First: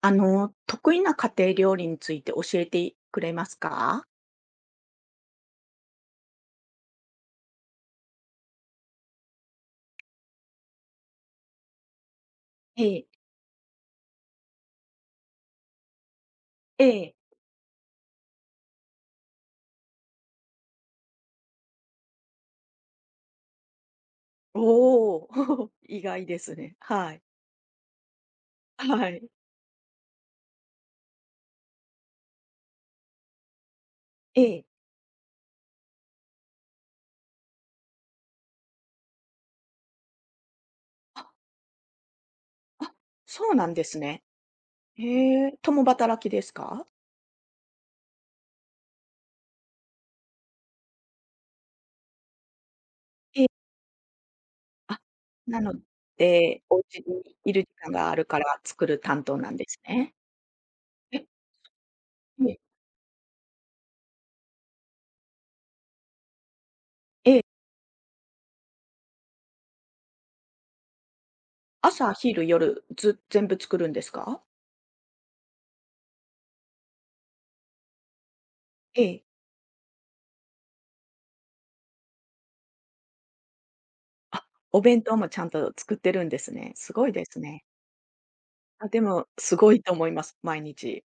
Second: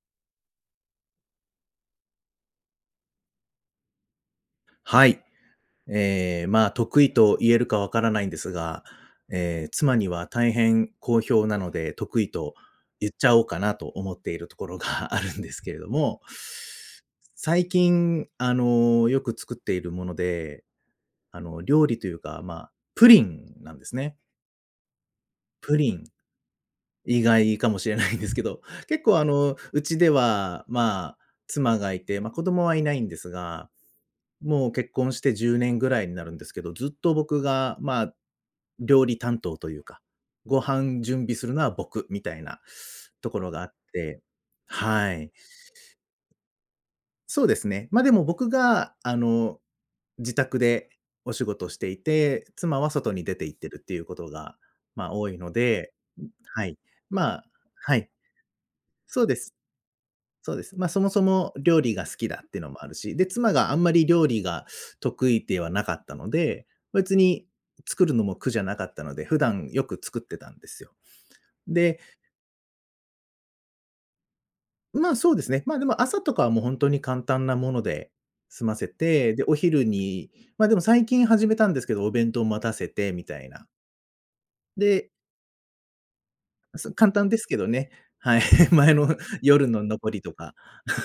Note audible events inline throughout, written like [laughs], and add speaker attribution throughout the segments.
Speaker 1: あの、得意な家庭料理について教えてくれますか？
Speaker 2: はい。得意と言えるかわからないんですが、妻には大変好評なので、得意と
Speaker 1: ええ、
Speaker 2: 言っちゃおうかなと思っているところが [laughs] あるんですけれども、
Speaker 1: ええ。
Speaker 2: 最近、よく作っているもので、料理というか、まあ、プリンなんですね。
Speaker 1: おお、
Speaker 2: プ
Speaker 1: [laughs]
Speaker 2: リ
Speaker 1: 意
Speaker 2: ン、
Speaker 1: 外ですね。はい。
Speaker 2: 意外かもしれないんですけど、結
Speaker 1: は
Speaker 2: 構、
Speaker 1: い。
Speaker 2: うちでは、まあ、妻がいて、ま、子供はいないんですが、
Speaker 1: ええ。
Speaker 2: もう結婚して10年ぐらいになるんですけど、ずっと僕が、まあ、料理担当というか、ご飯準
Speaker 1: あ、
Speaker 2: 備するのは僕みたいな
Speaker 1: あ、
Speaker 2: ところ
Speaker 1: そう
Speaker 2: があ
Speaker 1: な
Speaker 2: っ
Speaker 1: んです
Speaker 2: て、
Speaker 1: ね。
Speaker 2: はい。
Speaker 1: へえ、共働きですか？
Speaker 2: そうですね。ま、でも僕が、自宅でお仕事をしていて、妻は外に出
Speaker 1: え
Speaker 2: て
Speaker 1: え、
Speaker 2: 行ってるっていうことが、
Speaker 1: あ、
Speaker 2: まあ、多いの
Speaker 1: なの
Speaker 2: で、
Speaker 1: で、
Speaker 2: は
Speaker 1: お
Speaker 2: い。
Speaker 1: 家
Speaker 2: ま
Speaker 1: に
Speaker 2: あ
Speaker 1: いる時間
Speaker 2: は
Speaker 1: が
Speaker 2: い、
Speaker 1: あるから作る
Speaker 2: そ
Speaker 1: 担
Speaker 2: う
Speaker 1: 当
Speaker 2: で
Speaker 1: な
Speaker 2: す
Speaker 1: んですね。
Speaker 2: そうです。ま、そもそ
Speaker 1: え、
Speaker 2: も料理が好きだっ
Speaker 1: ええ、
Speaker 2: ていうのもあるし、で、妻があんまり料理が得意ではなかったので、別
Speaker 1: ええ、
Speaker 2: に作るのも苦じゃなかったので、普段よく作ってたんですよ。で、
Speaker 1: 朝、昼、夜、ず全部作るんですか？
Speaker 2: ま、そうですね、ま、でも朝とかはもう本当に簡単なもので済ませ
Speaker 1: ええ。
Speaker 2: て、で、お昼にま、でも最近始めたんですけど、お弁当待たせてみたいな。
Speaker 1: あ、お弁
Speaker 2: で
Speaker 1: 当もちゃんと作ってるんですね。すごい
Speaker 2: 簡
Speaker 1: で
Speaker 2: 単で
Speaker 1: す
Speaker 2: すけ
Speaker 1: ね。
Speaker 2: どね。はい。
Speaker 1: あ、
Speaker 2: [laughs] 前
Speaker 1: で
Speaker 2: の
Speaker 1: も、す
Speaker 2: 夜
Speaker 1: ごい
Speaker 2: の
Speaker 1: と思
Speaker 2: 残
Speaker 1: いま
Speaker 2: りと
Speaker 1: す、
Speaker 2: か。
Speaker 1: 毎日。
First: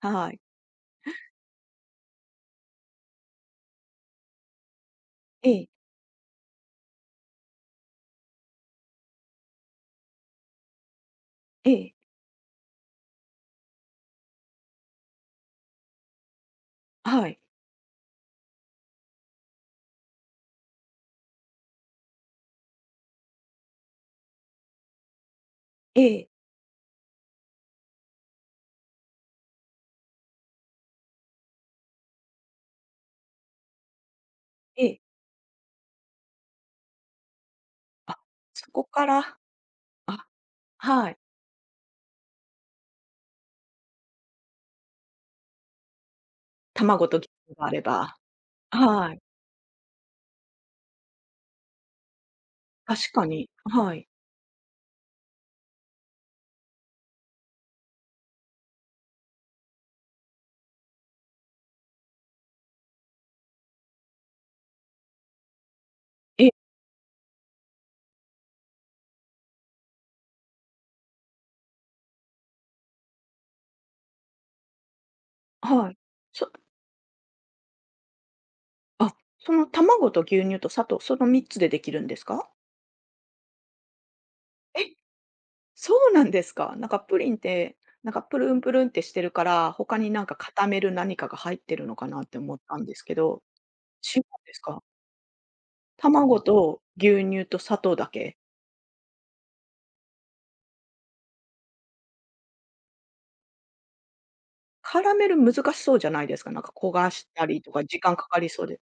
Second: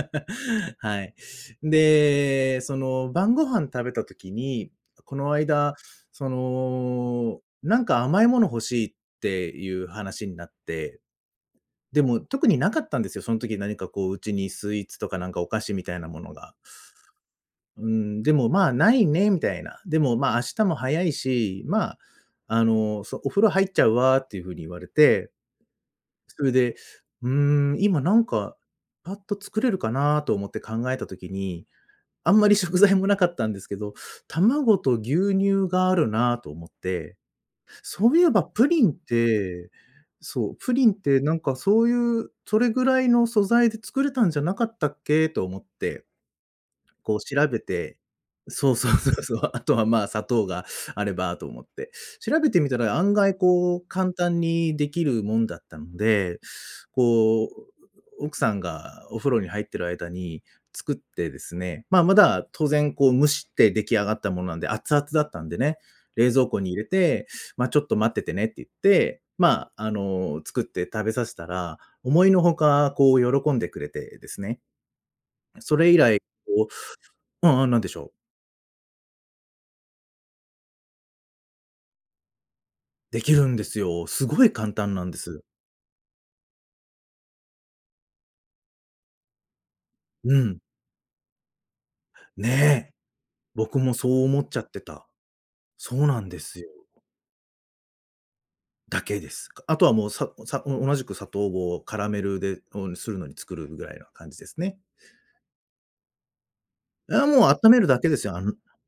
Speaker 1: はい。
Speaker 2: はい。で、その、晩ご飯食べた時に、この
Speaker 1: ええ、
Speaker 2: 間、その、なんか甘いもの欲しいっていう話になって、
Speaker 1: ええ、
Speaker 2: でも特になかったんですよ。その時何かこう、うちにスイーツとかなんかお菓子みたいなものが。
Speaker 1: はい、
Speaker 2: うん、でも、まあ、ないね、みたいな。でも、まあ、明日も早いし、まあ、お風呂入っちゃうわっていう風に言われて、
Speaker 1: ええ、
Speaker 2: それで、うーん、今なんか、パッと作れるかなと思って考えた時に、あんまり食材もなかったんですけど、卵
Speaker 1: え
Speaker 2: と
Speaker 1: え。
Speaker 2: 牛乳があるなと思って、そ
Speaker 1: あ、
Speaker 2: ういえばプ
Speaker 1: そ
Speaker 2: リ
Speaker 1: こ
Speaker 2: ンっ
Speaker 1: から
Speaker 2: て、
Speaker 1: あ、
Speaker 2: そう、プリンっ
Speaker 1: はい。
Speaker 2: てなんかそういう、それぐらいの素材で作れたんじゃなかったっけと思って。
Speaker 1: 卵
Speaker 2: こ
Speaker 1: と
Speaker 2: う
Speaker 1: 牛
Speaker 2: 調
Speaker 1: 乳
Speaker 2: べ
Speaker 1: があれ
Speaker 2: て
Speaker 1: ば、
Speaker 2: [laughs] そうそうそ
Speaker 1: は
Speaker 2: う
Speaker 1: い、
Speaker 2: そう。[laughs] あとは、まあ、砂糖があればと思って。調べてみたら
Speaker 1: 確
Speaker 2: 案
Speaker 1: か
Speaker 2: 外
Speaker 1: に、
Speaker 2: こう
Speaker 1: はい。
Speaker 2: 簡単にできるもんだったので、こう、奥さんがお風呂に入ってる間に作ってですね、まあ、まだ当然こう蒸して出来上がったものなんで、熱々だったんでね、冷蔵
Speaker 1: え、
Speaker 2: 庫に入れて、ま、ちょっと待っててねって言って、まあ、作って食べさせたら、思いのほかこう喜んでくれてですね。そ
Speaker 1: は
Speaker 2: れ以
Speaker 1: い。
Speaker 2: 来、
Speaker 1: そ
Speaker 2: こううんうん、なんでしょう？
Speaker 1: あ、その卵と牛乳と砂糖、その3つでできるんですか？
Speaker 2: できるんですよ。すごい簡
Speaker 1: え、
Speaker 2: 単なんです。
Speaker 1: そうなんですか。なんかプリンって、なんかプルンプルンってしてるから、他になん
Speaker 2: う
Speaker 1: か
Speaker 2: ん。
Speaker 1: 固める何かが入ってるのかなって思ったん
Speaker 2: ね
Speaker 1: で
Speaker 2: え。
Speaker 1: すけど、
Speaker 2: 僕もそ
Speaker 1: 違うん
Speaker 2: う思っ
Speaker 1: で
Speaker 2: ち
Speaker 1: す
Speaker 2: ゃっ
Speaker 1: か？
Speaker 2: てた。そうなんで
Speaker 1: 卵
Speaker 2: すよ。
Speaker 1: と牛乳と砂糖だけ？
Speaker 2: だけです。あとはもう、同じく砂糖棒をカラメルで、うん、するのに作るぐらいな感じですね。
Speaker 1: 絡める難しそうじゃないですか？なんか焦がし
Speaker 2: もう
Speaker 1: たりと
Speaker 2: 温め
Speaker 1: か
Speaker 2: るだ
Speaker 1: 時
Speaker 2: け
Speaker 1: 間
Speaker 2: で
Speaker 1: か
Speaker 2: すよ。
Speaker 1: か
Speaker 2: あ
Speaker 1: り
Speaker 2: ん
Speaker 1: そうで。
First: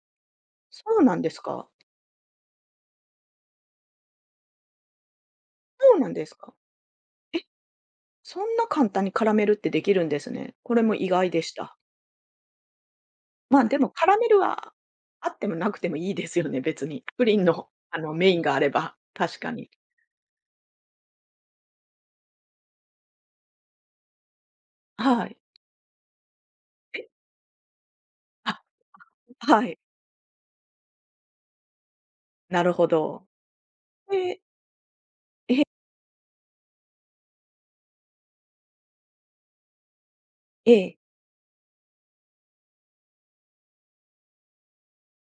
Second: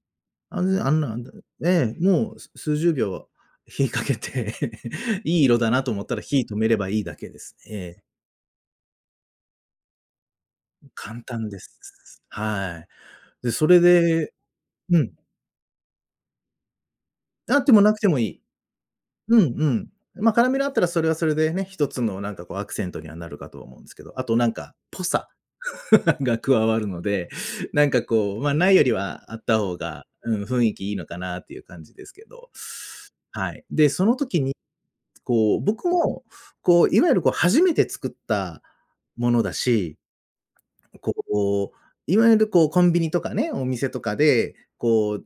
Speaker 2: あん
Speaker 1: そ
Speaker 2: あん
Speaker 1: うなんで
Speaker 2: な
Speaker 1: すか？
Speaker 2: ええ、もうす数十秒火かけて [laughs]、いい色だなと
Speaker 1: そう
Speaker 2: 思っ
Speaker 1: なん
Speaker 2: たら
Speaker 1: です
Speaker 2: 火
Speaker 1: か？
Speaker 2: 止めればいいだけで
Speaker 1: え、
Speaker 2: す。ええ、
Speaker 1: そんな簡単に絡めるってできるんですね。これも意
Speaker 2: 簡
Speaker 1: 外で
Speaker 2: 単
Speaker 1: し
Speaker 2: で
Speaker 1: た。
Speaker 2: す。はい。で、
Speaker 1: まあ、
Speaker 2: そ
Speaker 1: で
Speaker 2: れ
Speaker 1: も絡め
Speaker 2: で
Speaker 1: るは
Speaker 2: うん。
Speaker 1: あってもなくてもいいですよね、別に。プリン
Speaker 2: あっ
Speaker 1: の、
Speaker 2: てもな
Speaker 1: あ
Speaker 2: くて
Speaker 1: の、
Speaker 2: もい
Speaker 1: メイ
Speaker 2: い。
Speaker 1: ンがあれば、
Speaker 2: う
Speaker 1: 確
Speaker 2: んう
Speaker 1: かに。
Speaker 2: ん。まあ、辛みがあったらそれはそれでね、一つのなんかこうアクセントにはなるかと思うんですけど、あとなんか、ぽ
Speaker 1: は
Speaker 2: さ
Speaker 1: い。
Speaker 2: [laughs] が加わる
Speaker 1: え、
Speaker 2: ので、なんかこう、まあ、
Speaker 1: あ、
Speaker 2: ないよりはあった
Speaker 1: は
Speaker 2: 方
Speaker 1: い、
Speaker 2: が、うん、雰囲気いいのかなっていう感じですけど。
Speaker 1: なるほど。
Speaker 2: はい。で、その
Speaker 1: え
Speaker 2: 時
Speaker 1: え
Speaker 2: に、こう、僕も、こう、いわゆるこう初めて作ったものだし、
Speaker 1: ええ、
Speaker 2: こう、いわゆるこうコンビニとかね、お店とかで、こう、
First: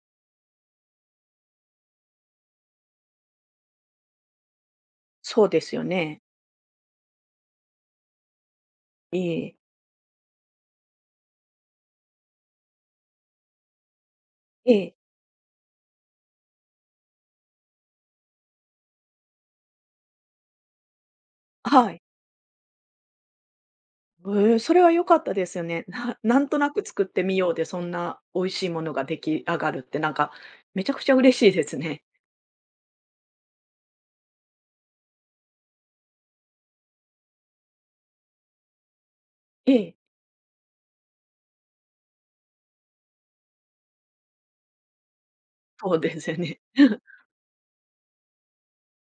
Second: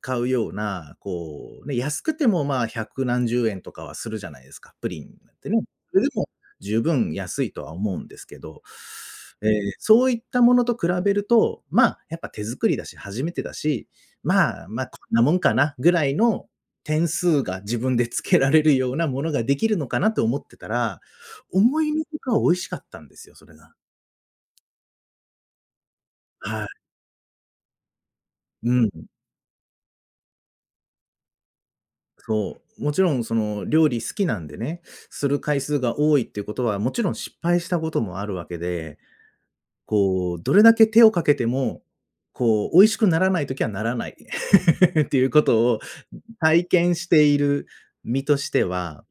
Speaker 2: 買うような、こう、ね、安くてもまあ百何十円とかはするじゃないですか、プリンっ
Speaker 1: そう
Speaker 2: てね。
Speaker 1: ですよ
Speaker 2: それで
Speaker 1: ね。
Speaker 2: も十分安いとは思うんですけど、
Speaker 1: ええ、
Speaker 2: そういったものと比べると、まあ、やっぱ手作りだし、初めてだし、まあ、
Speaker 1: え
Speaker 2: まあ、
Speaker 1: え、
Speaker 2: こんなもんかなぐらいの点数が自分でつけられるようなものができるのかなと思ってたら、思
Speaker 1: は
Speaker 2: い
Speaker 1: い。
Speaker 2: のほか美味しかったんですよ、それが。
Speaker 1: ええ、それは良かったですよね。[laughs] なんと
Speaker 2: はい。
Speaker 1: なく作ってみようで、そんな美味しい
Speaker 2: う
Speaker 1: も
Speaker 2: ん。
Speaker 1: のが出来上がるってなんか、めちゃくちゃ嬉しいですね。
Speaker 2: そう、もちろんその料理好きなんでね、する回数が多いっていうことは、もちろん失敗したこともあるわけで、
Speaker 1: [laughs] ええ、
Speaker 2: こう、どれだけ手をかけても、こう、美味しくならないときはならない [laughs] っていうことを
Speaker 1: そうですよね。
Speaker 2: 体験
Speaker 1: [laughs]
Speaker 2: している身としては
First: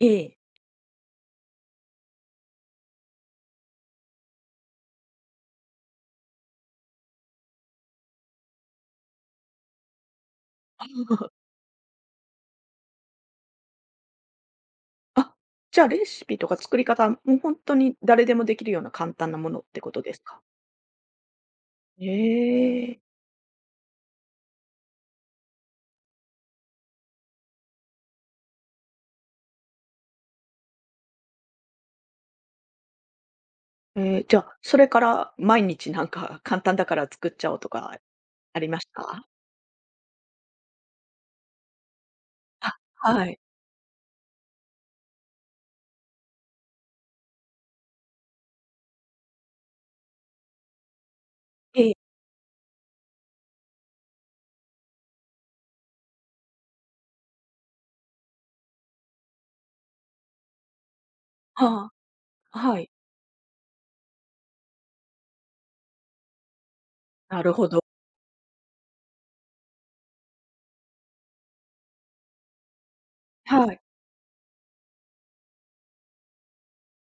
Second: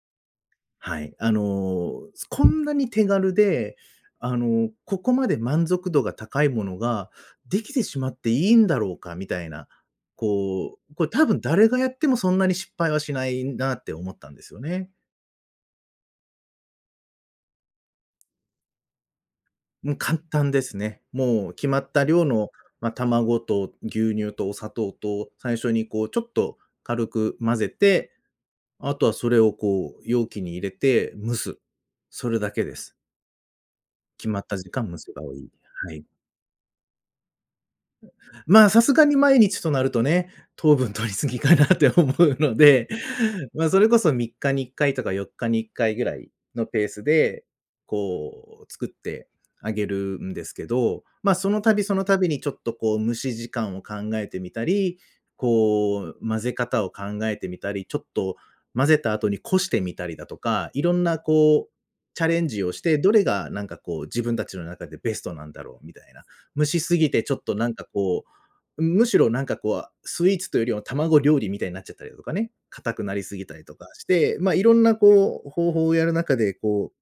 Speaker 1: ええ。
Speaker 2: はい。こんなに手軽で、ここまで満足度が高いものができてしまっていいんだろうかみたいな、こう、これ多分
Speaker 1: [laughs]
Speaker 2: 誰がやってもそんなに失敗はしないなって思ったんですよね。
Speaker 1: あ、じゃあレシピとか作り方、もうほんとに誰でもできるような簡単なものってこ
Speaker 2: もう
Speaker 1: とで
Speaker 2: 簡
Speaker 1: すか？
Speaker 2: 単ですね。もう決まった
Speaker 1: え
Speaker 2: 量の、まあ、
Speaker 1: え。
Speaker 2: 卵と牛乳とお砂糖と最初にこうちょっと軽く混ぜて、あとはそれをこう容器に入れて蒸す。それだけです。
Speaker 1: ええ、
Speaker 2: 決
Speaker 1: じゃ
Speaker 2: まっ
Speaker 1: あ、
Speaker 2: た時
Speaker 1: それ
Speaker 2: 間蒸
Speaker 1: か
Speaker 2: せば
Speaker 1: ら
Speaker 2: いい。
Speaker 1: 毎日
Speaker 2: はい。
Speaker 1: なんか簡単だから作っちゃおうとかあ
Speaker 2: ま
Speaker 1: り
Speaker 2: あ、
Speaker 1: ま
Speaker 2: さ
Speaker 1: し
Speaker 2: すがに
Speaker 1: た？
Speaker 2: 毎日となるとね、糖分取り過ぎかなって思うの
Speaker 1: あ、
Speaker 2: で、
Speaker 1: はい。
Speaker 2: [laughs] まあ、それこそ3日に1回とか4日に1回ぐらいのペースで、こう作ってあげるんですけど、ま、その度
Speaker 1: ええ。
Speaker 2: その度にちょっとこう蒸し時間を考えてみたり、こう混ぜ方を考えてみたり、ちょっと混ぜた後にこしてみたりだとか、いろんなこう
Speaker 1: は
Speaker 2: チャレン
Speaker 1: あ、
Speaker 2: ジを
Speaker 1: は
Speaker 2: し
Speaker 1: い。
Speaker 2: て、どれがなんかこう自分たちの中でベストなんだろうみたいな。蒸しすぎてちょ
Speaker 1: な
Speaker 2: っ
Speaker 1: る
Speaker 2: と
Speaker 1: ほ
Speaker 2: なん
Speaker 1: ど。
Speaker 2: かこうむしろなんかこう、スイーツというよりは卵料理みたいになっちゃったりだとかね、硬くなりすぎたり
Speaker 1: は
Speaker 2: と
Speaker 1: い。
Speaker 2: かして、まあ、いろんなこう、方法をやる中で、こう、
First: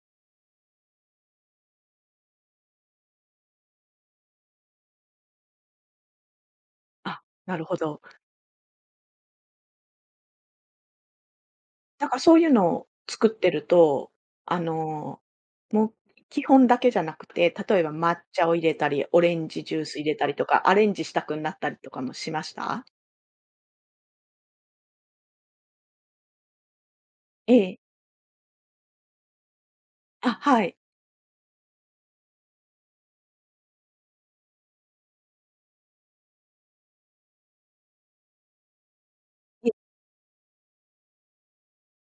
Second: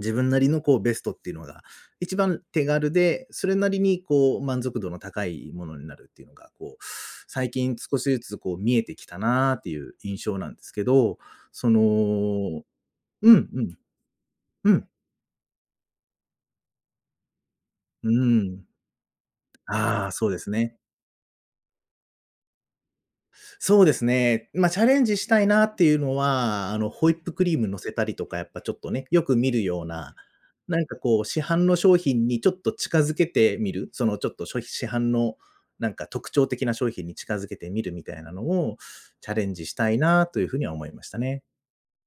Speaker 2: 自分なりのこうベストっていうのが、一番手軽で、それなりにこう満足度の高いものになるっていうのが、こう、
Speaker 1: あ、
Speaker 2: 最
Speaker 1: なるほ
Speaker 2: 近少
Speaker 1: ど。
Speaker 2: しずつこう見えてきたなっていう印象なんですけど、そのう
Speaker 1: なんかそういう
Speaker 2: ん
Speaker 1: のを作っ
Speaker 2: う
Speaker 1: てる
Speaker 2: ん、
Speaker 1: と、あ
Speaker 2: うん、
Speaker 1: の、もう基本だけじゃなくて、例えば
Speaker 2: う
Speaker 1: 抹
Speaker 2: ー
Speaker 1: 茶を入
Speaker 2: ん。
Speaker 1: れたり、オレンジジュース
Speaker 2: あ
Speaker 1: 入
Speaker 2: あ、
Speaker 1: れた
Speaker 2: そう
Speaker 1: り
Speaker 2: で
Speaker 1: と
Speaker 2: す
Speaker 1: か、ア
Speaker 2: ね。
Speaker 1: レンジしたくなったりとかもしました？
Speaker 2: そうですね。まあ、チャレンジしたいなっていうのは、ホイップク
Speaker 1: え
Speaker 2: リーム乗せ
Speaker 1: え。
Speaker 2: たりとか、やっぱちょっとね、よく見るような、
Speaker 1: あ、はい。
Speaker 2: なんかこう、市販の商品にちょっと近づけてみる、その、ちょっと市販のなんか特徴的な商品に近づけてみるみたいなのをチャレンジし
Speaker 1: い
Speaker 2: たいなというふうには思いましたね。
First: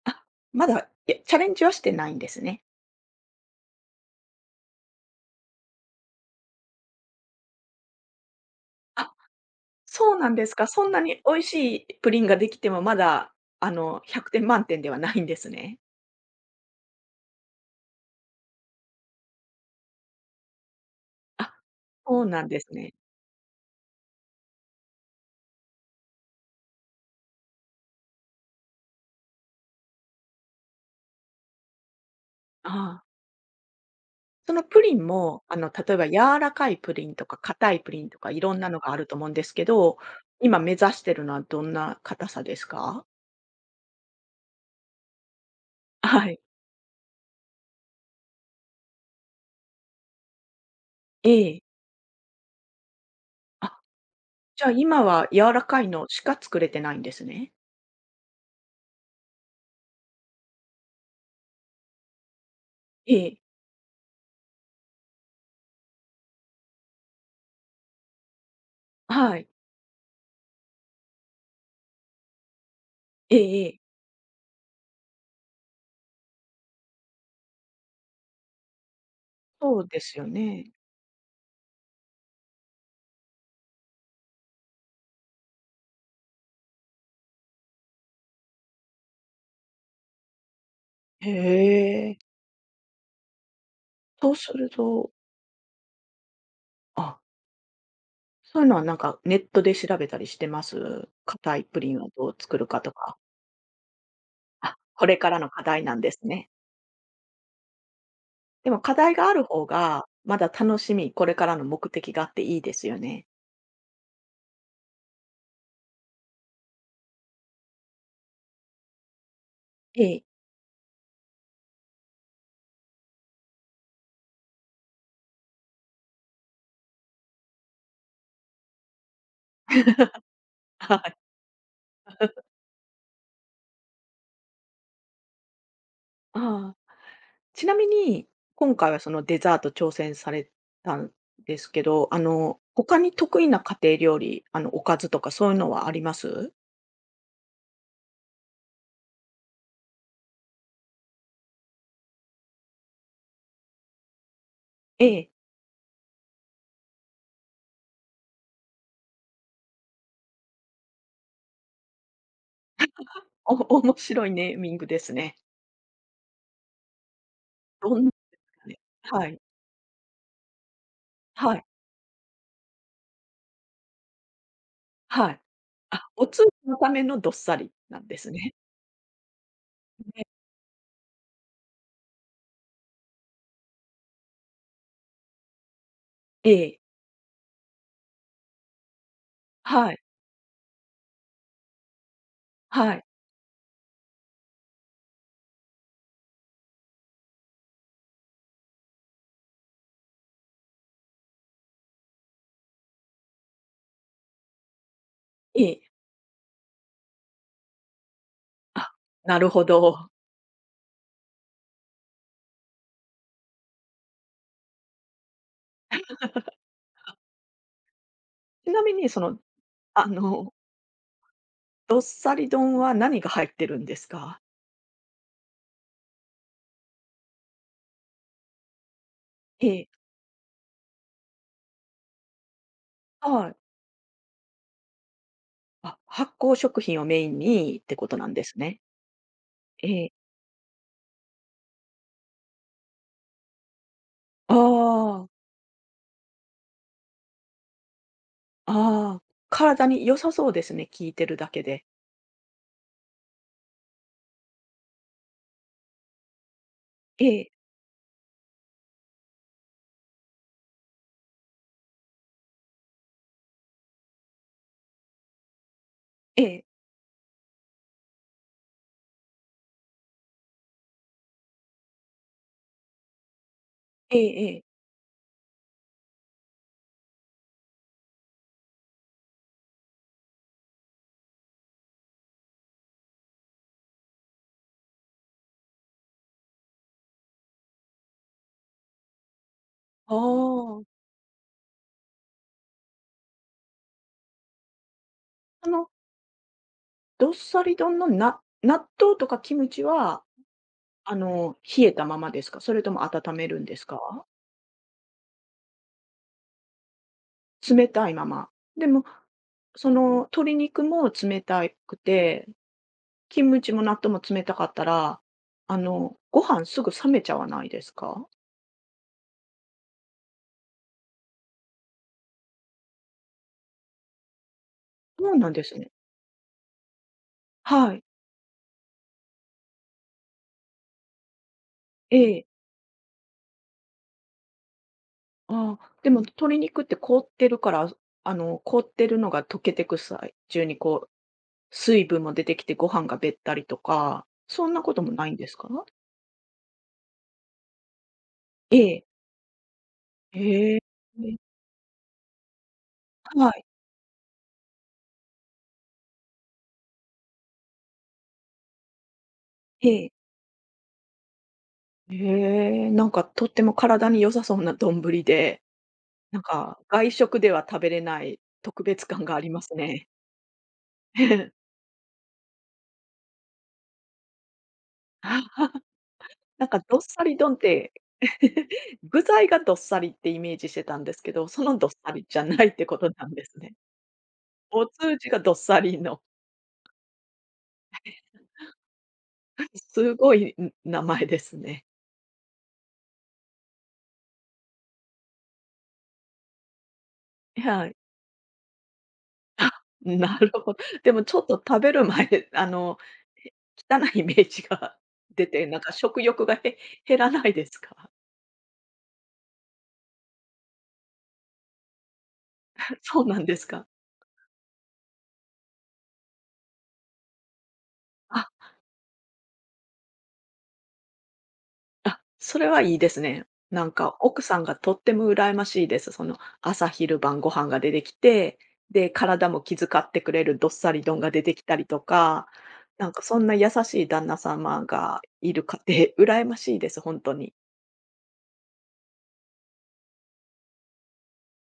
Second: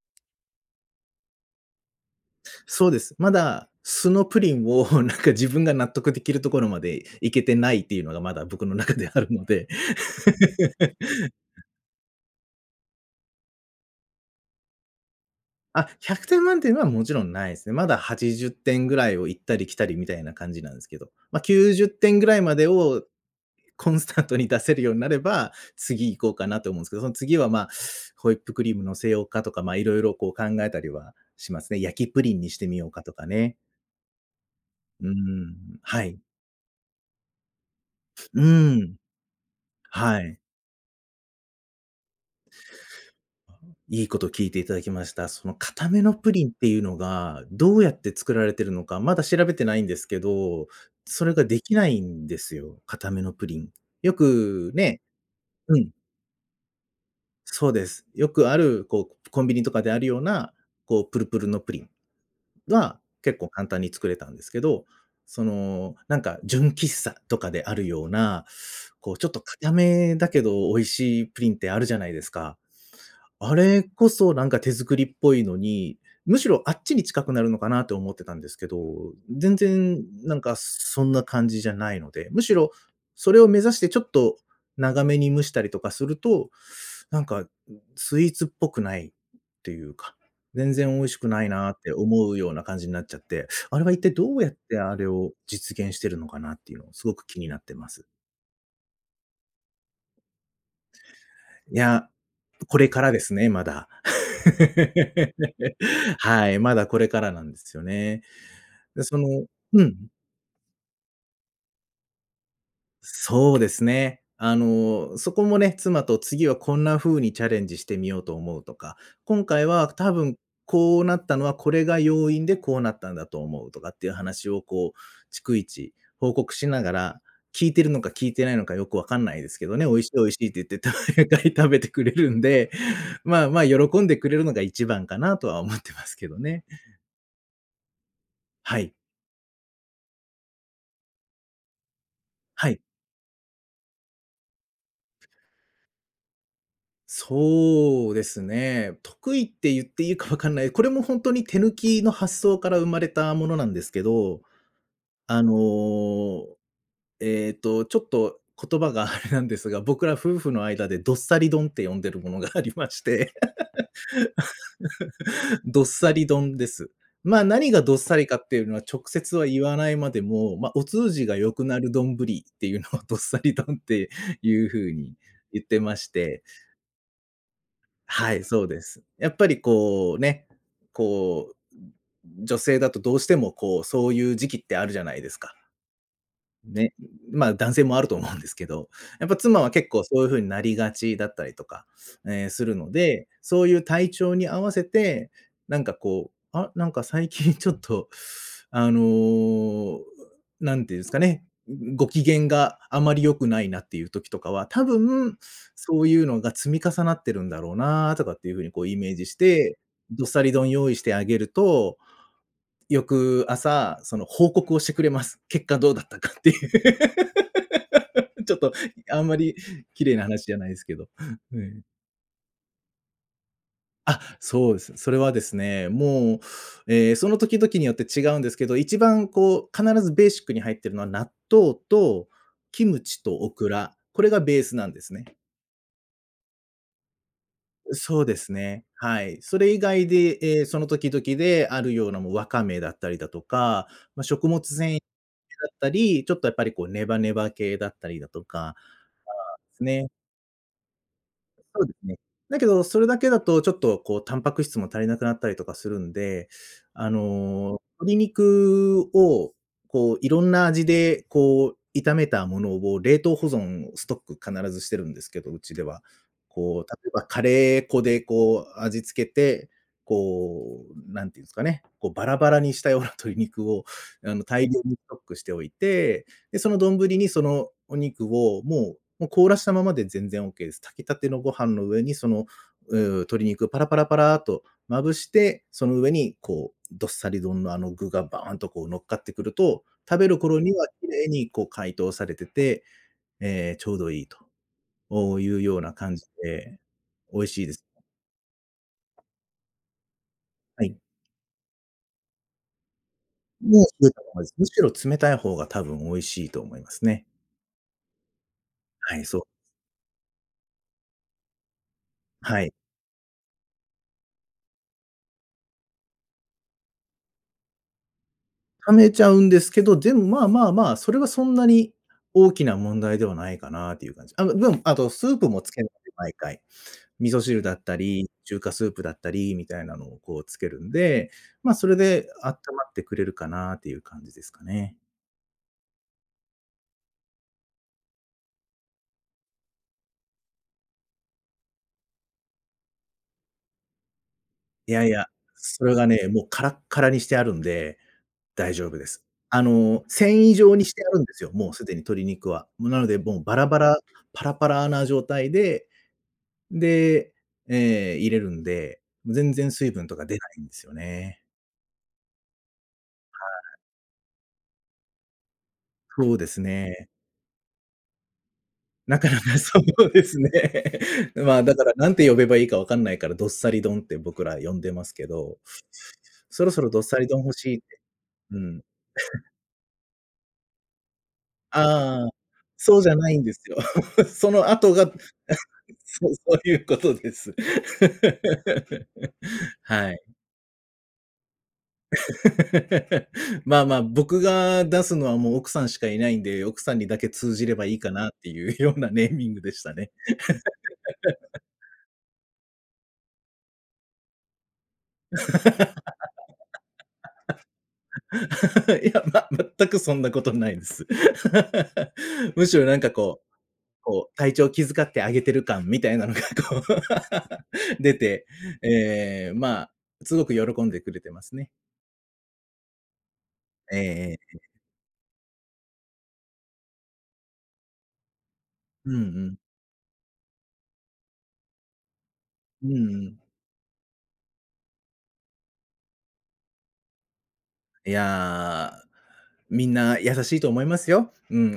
Speaker 1: あ、まだ、え、チャレンジはしてないんですね。
Speaker 2: そうです。まだ素のプリンを [laughs] なんか自分が納得できるところまでいけてないっていうのがまだ僕の中で
Speaker 1: あ、
Speaker 2: あるので。
Speaker 1: そうなんですか。そんなに美味しいプリンができても、まだあの100点満点ではないんですね。
Speaker 2: あ、100点満点はもちろんないですね。まだ80点ぐらいを行ったり来たりみたいな感じなんですけど、まあ、
Speaker 1: あ、
Speaker 2: 90点
Speaker 1: そう
Speaker 2: ぐら
Speaker 1: な
Speaker 2: い
Speaker 1: ん
Speaker 2: ま
Speaker 1: で
Speaker 2: で
Speaker 1: すね。
Speaker 2: をコンスタントに出せるようになれば、次行こうかなと思うんですけど、その次は、まあ、ホイップクリーム乗せようかとか、まあ、いろいろこう考えたりはしますね。焼きプリンにしてみよう
Speaker 1: あ
Speaker 2: か
Speaker 1: あ。
Speaker 2: とかね。
Speaker 1: そのプリン
Speaker 2: う
Speaker 1: も、あの、
Speaker 2: ん、
Speaker 1: 例え
Speaker 2: は
Speaker 1: ば柔
Speaker 2: い。
Speaker 1: らかいプリンとか硬いプリンとかい
Speaker 2: う
Speaker 1: ろんなの
Speaker 2: ー
Speaker 1: があ
Speaker 2: ん、
Speaker 1: ると思うんですけど、
Speaker 2: はい。
Speaker 1: 今目指してるのはどんな硬さですか？
Speaker 2: いいこと聞いていただきました。その固め
Speaker 1: [laughs]
Speaker 2: の
Speaker 1: は
Speaker 2: プ
Speaker 1: い。
Speaker 2: リンっていうのが、どうやって作られてるのか、まだ調べてないんですけど、それが
Speaker 1: え
Speaker 2: で
Speaker 1: え。
Speaker 2: きないんですよ、固めのプリン。
Speaker 1: あ、
Speaker 2: よ
Speaker 1: じゃあ
Speaker 2: くね
Speaker 1: 今は柔ら
Speaker 2: う
Speaker 1: かい
Speaker 2: ん、
Speaker 1: のしか作れてないんですね。
Speaker 2: そうです。よくある、こう、コンビニとかであるような、こう、プルプルのプリンは
Speaker 1: ええ。
Speaker 2: 結構簡単に作れたんですけど、その、なんか純喫茶とかであるような、こう、ちょっ
Speaker 1: は
Speaker 2: と
Speaker 1: い。
Speaker 2: 固めだけど美味しいプリンってあるじゃないですか。
Speaker 1: え
Speaker 2: あ
Speaker 1: えええ。
Speaker 2: れこそなんか手作りっぽいのに、むしろあっちに近くなるのかなと思ってたんですけど、全
Speaker 1: そうで
Speaker 2: 然
Speaker 1: すよ
Speaker 2: なんか
Speaker 1: ね。
Speaker 2: そんな感じじゃないので、むしろそれを目指してちょっと長めに蒸したりとかすると、なんかスイーツっぽくないっていうか、全然美味し
Speaker 1: へ
Speaker 2: くないなって
Speaker 1: え。
Speaker 2: 思うような感じになっちゃって、あれは一体
Speaker 1: そ
Speaker 2: ど
Speaker 1: う
Speaker 2: うや
Speaker 1: す
Speaker 2: っ
Speaker 1: る
Speaker 2: てあれ
Speaker 1: と
Speaker 2: を実現してるのかなっていうのをすご
Speaker 1: あ、
Speaker 2: く気になってますね。
Speaker 1: そういうのはなんかネットで調べたりしてます？硬い
Speaker 2: い
Speaker 1: プリンを
Speaker 2: や、
Speaker 1: どう作る
Speaker 2: こ
Speaker 1: か
Speaker 2: れ
Speaker 1: と
Speaker 2: から
Speaker 1: か。
Speaker 2: ですね、まだ。
Speaker 1: あ、これからの課題なんです
Speaker 2: [laughs]
Speaker 1: ね。
Speaker 2: はい、まだこれからなんですよね。
Speaker 1: でも課
Speaker 2: で、
Speaker 1: 題
Speaker 2: そ
Speaker 1: がある
Speaker 2: の、
Speaker 1: 方
Speaker 2: う
Speaker 1: が、
Speaker 2: ん。
Speaker 1: まだ楽しみ、これからの目的があっていいですよね。
Speaker 2: そうですね。そこもね、妻と次はこんな風にチャレンジしてみようと思うとか、今回は
Speaker 1: え
Speaker 2: 多
Speaker 1: え。
Speaker 2: 分こうなったのはこれが要因でこうなったんだと思うとかっていう話をこう、逐一報告しながら、聞いてるのか聞いてないのかよくわかんないですけどね、美味しい美味しいって言っ
Speaker 1: [laughs]
Speaker 2: て、
Speaker 1: はい。
Speaker 2: 毎回食べてくれるんで、まあまあ喜んでくれるのが一番かなとは思ってますけどね。
Speaker 1: ああ、ちなみに、今
Speaker 2: は
Speaker 1: 回
Speaker 2: い。
Speaker 1: はそのデザート挑戦されたんですけど、あの、
Speaker 2: はい。
Speaker 1: 他に得意な家庭料理、あの、おかずとかそういうのはあります
Speaker 2: そうですね。得意って言っていいかわかんない。これも本当に手抜きの発想から生まれたものなんですけど、
Speaker 1: ええ。
Speaker 2: あの、ちょっと言葉が [laughs] あれなんですが、僕ら夫婦の間でどっさり丼って呼んでるものが [laughs] ありまして、
Speaker 1: お [laughs] 面白いネーミングですね。
Speaker 2: [laughs] どっさり丼です。まあ、何が
Speaker 1: ど
Speaker 2: どっ
Speaker 1: んね。
Speaker 2: さりかっていうのは直
Speaker 1: は
Speaker 2: 接
Speaker 1: い。
Speaker 2: は言わないまでも、ま、お通じが良
Speaker 1: はい。
Speaker 2: くなる丼っていうのをどっさり丼っていう風に
Speaker 1: はい。
Speaker 2: 言ってま
Speaker 1: あ、
Speaker 2: し
Speaker 1: お通
Speaker 2: て、
Speaker 1: じのためのどっさりなんです
Speaker 2: はい、
Speaker 1: ね。
Speaker 2: そうです。やっぱり
Speaker 1: [laughs]
Speaker 2: こう
Speaker 1: ね
Speaker 2: ね、こう、女性だとどうしてもこう、そういう時期ってあるじゃないですか。
Speaker 1: ええ。
Speaker 2: ね、まあ、男性もあると思うんですけど、やっぱ妻は結
Speaker 1: はい。
Speaker 2: 構そういう風になりがちだったりとか、え、するの
Speaker 1: はい。
Speaker 2: で、そういう体調に合わせて、なんかこう、あ、なんか最近ちょっと、あの、なんていうんですかね、ご機嫌があまり良くないなっていう時とかは、多分
Speaker 1: ええ。
Speaker 2: そういうのが積み重なってるんだろうなとかっていう風にこう
Speaker 1: あ、
Speaker 2: イメージし
Speaker 1: なるほ
Speaker 2: て、
Speaker 1: ど。
Speaker 2: どっさり丼用意してあげると、翌朝、その報告をしてくれます。結果どうだったかっていう。[laughs] ちょっ
Speaker 1: ち
Speaker 2: と
Speaker 1: なみにそ
Speaker 2: あんま
Speaker 1: の
Speaker 2: り綺
Speaker 1: あ
Speaker 2: 麗な話
Speaker 1: の、
Speaker 2: じゃないですけど。うん。
Speaker 1: どっさり丼は何が入ってるんです
Speaker 2: あ、
Speaker 1: か？
Speaker 2: そうです。それはですね、もう、その時々によって違うんですけど、一番
Speaker 1: え
Speaker 2: こう
Speaker 1: え、
Speaker 2: 必ずベーシックに入ってるのは納豆とキムチと
Speaker 1: は
Speaker 2: オ
Speaker 1: い。
Speaker 2: クラ、これがベースなんですね。
Speaker 1: あ、発酵食品をメインにってこと
Speaker 2: そ
Speaker 1: な
Speaker 2: う
Speaker 1: ん
Speaker 2: で
Speaker 1: で
Speaker 2: す
Speaker 1: すね。
Speaker 2: ね。はい。それ以
Speaker 1: え
Speaker 2: 外
Speaker 1: え。
Speaker 2: で、その時々であるようなもうわかめだったりだとか、まあ、食
Speaker 1: あ
Speaker 2: 物繊だ
Speaker 1: あ、
Speaker 2: ったり、ちょっとやっぱりこうネバネバ系だったりだとか
Speaker 1: ああ、
Speaker 2: です
Speaker 1: 体に
Speaker 2: ね。
Speaker 1: 良さそうですね、聞いてるだけ
Speaker 2: そ
Speaker 1: で。
Speaker 2: うですね。だけど、それだけだとちょっとこうタンパク質も足りなくなったりとかするんで、
Speaker 1: ええ、
Speaker 2: 鶏肉をこういろんな味でこう炒めたものを冷凍保存ストック必ずしてるんですけど、うちでは。
Speaker 1: ええ、
Speaker 2: こう例えばカレー粉でこう味付けて、こう、なんていうんですかね、こうバラバラにしたような鶏肉を
Speaker 1: え
Speaker 2: あ
Speaker 1: え
Speaker 2: の
Speaker 1: ええ。
Speaker 2: 大量にストックしておいて、で、その丼にそのお肉をもう凍らしたままで全然オ k ケーです。炊きたてのご飯の上にその、鶏肉をパラパラパラーとまぶして、その上にこう、どっさり丼のあの具がバーンとこう乗っかってくると、
Speaker 1: あ
Speaker 2: 食べる頃に
Speaker 1: あ、
Speaker 2: は綺麗にこう解凍されてて、ええ、ちょうどいいと、いう
Speaker 1: そ
Speaker 2: よう
Speaker 1: の
Speaker 2: な感じで、
Speaker 1: どっ
Speaker 2: 美味
Speaker 1: さ
Speaker 2: しいで
Speaker 1: り
Speaker 2: す。
Speaker 1: 丼の納豆とかキムチは、
Speaker 2: はい。
Speaker 1: あの、冷えたままですか？それとも温めるんで
Speaker 2: も
Speaker 1: すか？
Speaker 2: う冷えたままです。むしろ冷たい方が多分美味しいと思いますね。
Speaker 1: 冷たいまま。でも、
Speaker 2: はい、そう。
Speaker 1: その、鶏肉も冷たいくて
Speaker 2: はい。
Speaker 1: キムチも納豆も冷たかったら、あの、ご飯すぐ冷めちゃわないですか？
Speaker 2: 貯めちゃうんですけど、でも、まあまあまあ、それはそんなに大きな問題ではないかなっていう感じ。あの、でも、あとス
Speaker 1: そう
Speaker 2: ープ
Speaker 1: なん
Speaker 2: も
Speaker 1: で
Speaker 2: つ
Speaker 1: す
Speaker 2: け
Speaker 1: ね。
Speaker 2: るので、毎回。味噌汁だっ
Speaker 1: は
Speaker 2: た
Speaker 1: い。
Speaker 2: り、中華スープだったりみたいなのをこうつけるんで、ま、あそれ
Speaker 1: え
Speaker 2: で
Speaker 1: え。
Speaker 2: あったまってくれるかなっていう感じですかね。
Speaker 1: ああ、でも鶏肉って凍ってるから、あの、凍ってるのが溶けてく際中にこう、水分も出てきてご飯がべったりとか、そんな
Speaker 2: い
Speaker 1: こと
Speaker 2: やい
Speaker 1: もな
Speaker 2: や、
Speaker 1: いんですか？
Speaker 2: それがね、もうカラッカラにしてあるんで、大
Speaker 1: え
Speaker 2: 丈夫
Speaker 1: え。
Speaker 2: です。あの、繊維
Speaker 1: へ
Speaker 2: 状
Speaker 1: え。
Speaker 2: にしてあるんで
Speaker 1: え、
Speaker 2: すよ、もうすでに鶏肉は。もうなので、もう
Speaker 1: は
Speaker 2: バ
Speaker 1: い。
Speaker 2: ラバラ、パラパラな状態でで、入れるんで、全然水分
Speaker 1: え
Speaker 2: と
Speaker 1: え。
Speaker 2: か出ないんですよね。
Speaker 1: へえ、なんかとっても体に良さそうな丼で、
Speaker 2: そう
Speaker 1: なん
Speaker 2: です
Speaker 1: か
Speaker 2: ね。
Speaker 1: 外食では食べれない特別
Speaker 2: な
Speaker 1: 感
Speaker 2: か
Speaker 1: があ
Speaker 2: な
Speaker 1: り
Speaker 2: か [laughs]
Speaker 1: ます
Speaker 2: そ
Speaker 1: ね。
Speaker 2: うですね。[laughs] まあ、
Speaker 1: [laughs]
Speaker 2: だからなんて呼べばいいかわかんないから、どっさり丼って僕ら呼んでますけど、そ
Speaker 1: なん
Speaker 2: ろ
Speaker 1: か
Speaker 2: そろ
Speaker 1: どっ
Speaker 2: どっさ
Speaker 1: さ
Speaker 2: り
Speaker 1: り
Speaker 2: 丼欲
Speaker 1: 丼っ
Speaker 2: しいっ
Speaker 1: て
Speaker 2: て、うん。
Speaker 1: [laughs]、具材がどっさりってイメージしてたんですけど、そのどっさり
Speaker 2: ああ、
Speaker 1: じゃないってこ
Speaker 2: そう
Speaker 1: と
Speaker 2: じゃ
Speaker 1: な
Speaker 2: な
Speaker 1: ん
Speaker 2: い
Speaker 1: で
Speaker 2: んで
Speaker 1: す
Speaker 2: す
Speaker 1: ね。
Speaker 2: よ。[laughs] その
Speaker 1: お
Speaker 2: 後が
Speaker 1: 通じがどっさりの、
Speaker 2: そう、そういうことです。[laughs]
Speaker 1: [laughs]
Speaker 2: は
Speaker 1: す
Speaker 2: い。
Speaker 1: ごい、ん、名前ですね。
Speaker 2: [laughs] まあまあ、僕が出すのはもう奥さんしかいないんで、奥さんにだけ通じれ
Speaker 1: は
Speaker 2: ばい
Speaker 1: い。
Speaker 2: いかなっていう [laughs] ようなネーミング
Speaker 1: あ、
Speaker 2: でしたね。
Speaker 1: なるほど、でもちょっと食べる前、[laughs] あの、へ汚いイメージが出て、なんか食欲が減らないですか？
Speaker 2: [laughs] いや、ま、全くそんなことないです。[laughs] むしろな
Speaker 1: [laughs]
Speaker 2: んか
Speaker 1: そうな
Speaker 2: こ
Speaker 1: ん
Speaker 2: う
Speaker 1: ですか。
Speaker 2: こう体調気遣ってあげてる感みたいなのがこう [laughs] 出て、
Speaker 1: あ
Speaker 2: まあ、すごく喜んでくれてますね。
Speaker 1: あ、それはいいですね。なんか
Speaker 2: え
Speaker 1: 奥
Speaker 2: ー
Speaker 1: さんがとっても羨ましいです。その朝昼晩ご飯が出てきて、で、
Speaker 2: うんう
Speaker 1: 体
Speaker 2: ん。
Speaker 1: も気遣ってくれるどっさり丼が出てきたりとか、
Speaker 2: うん
Speaker 1: なん
Speaker 2: う
Speaker 1: かそんな
Speaker 2: ん。
Speaker 1: 優しい旦那様がいる家庭、[laughs] 羨ましいです、本当に。
Speaker 2: いやー、みんな優しいと思いますよ。うん。[laughs]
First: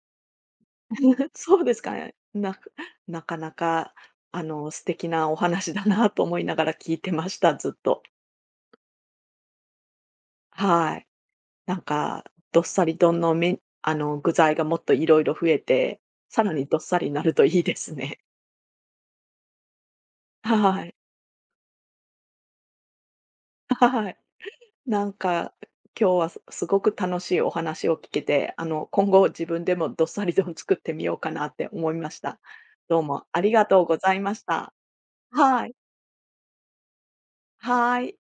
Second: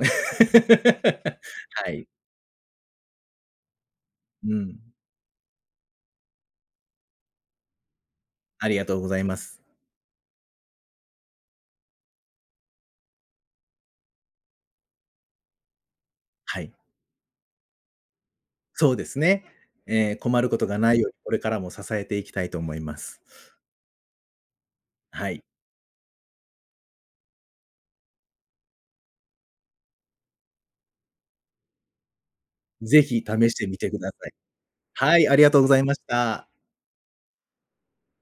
Speaker 1: [laughs] そうです
Speaker 2: は
Speaker 1: か
Speaker 2: い。
Speaker 1: ね。なかなかあ
Speaker 2: う
Speaker 1: の、
Speaker 2: ん。
Speaker 1: 素敵なお話だなと思いながら聞いてました、ずっと。
Speaker 2: ありがとうございます。
Speaker 1: はい。なんか、どっさり丼のあの、具材がもっといろいろ増えて、さら
Speaker 2: は
Speaker 1: に
Speaker 2: い。
Speaker 1: どっさりになるといいですね。
Speaker 2: そうですね。ええ、困
Speaker 1: [laughs]
Speaker 2: ることが
Speaker 1: は
Speaker 2: な
Speaker 1: い。
Speaker 2: いように、これからも支えていきたいと思います。
Speaker 1: はい。なん
Speaker 2: はい。
Speaker 1: か、今日はすごく楽しいお話を聞けて、あの、今後自分でもどっさり丼作ってみようかなって思いました。ど
Speaker 2: ぜ
Speaker 1: う
Speaker 2: ひ
Speaker 1: もあ
Speaker 2: 試
Speaker 1: り
Speaker 2: し
Speaker 1: が
Speaker 2: てみ
Speaker 1: とう
Speaker 2: て
Speaker 1: ご
Speaker 2: くだ
Speaker 1: ざい
Speaker 2: さい。
Speaker 1: ました。
Speaker 2: はい、ありがとう
Speaker 1: は
Speaker 2: ご
Speaker 1: い。
Speaker 2: ざいました。
Speaker 1: はい。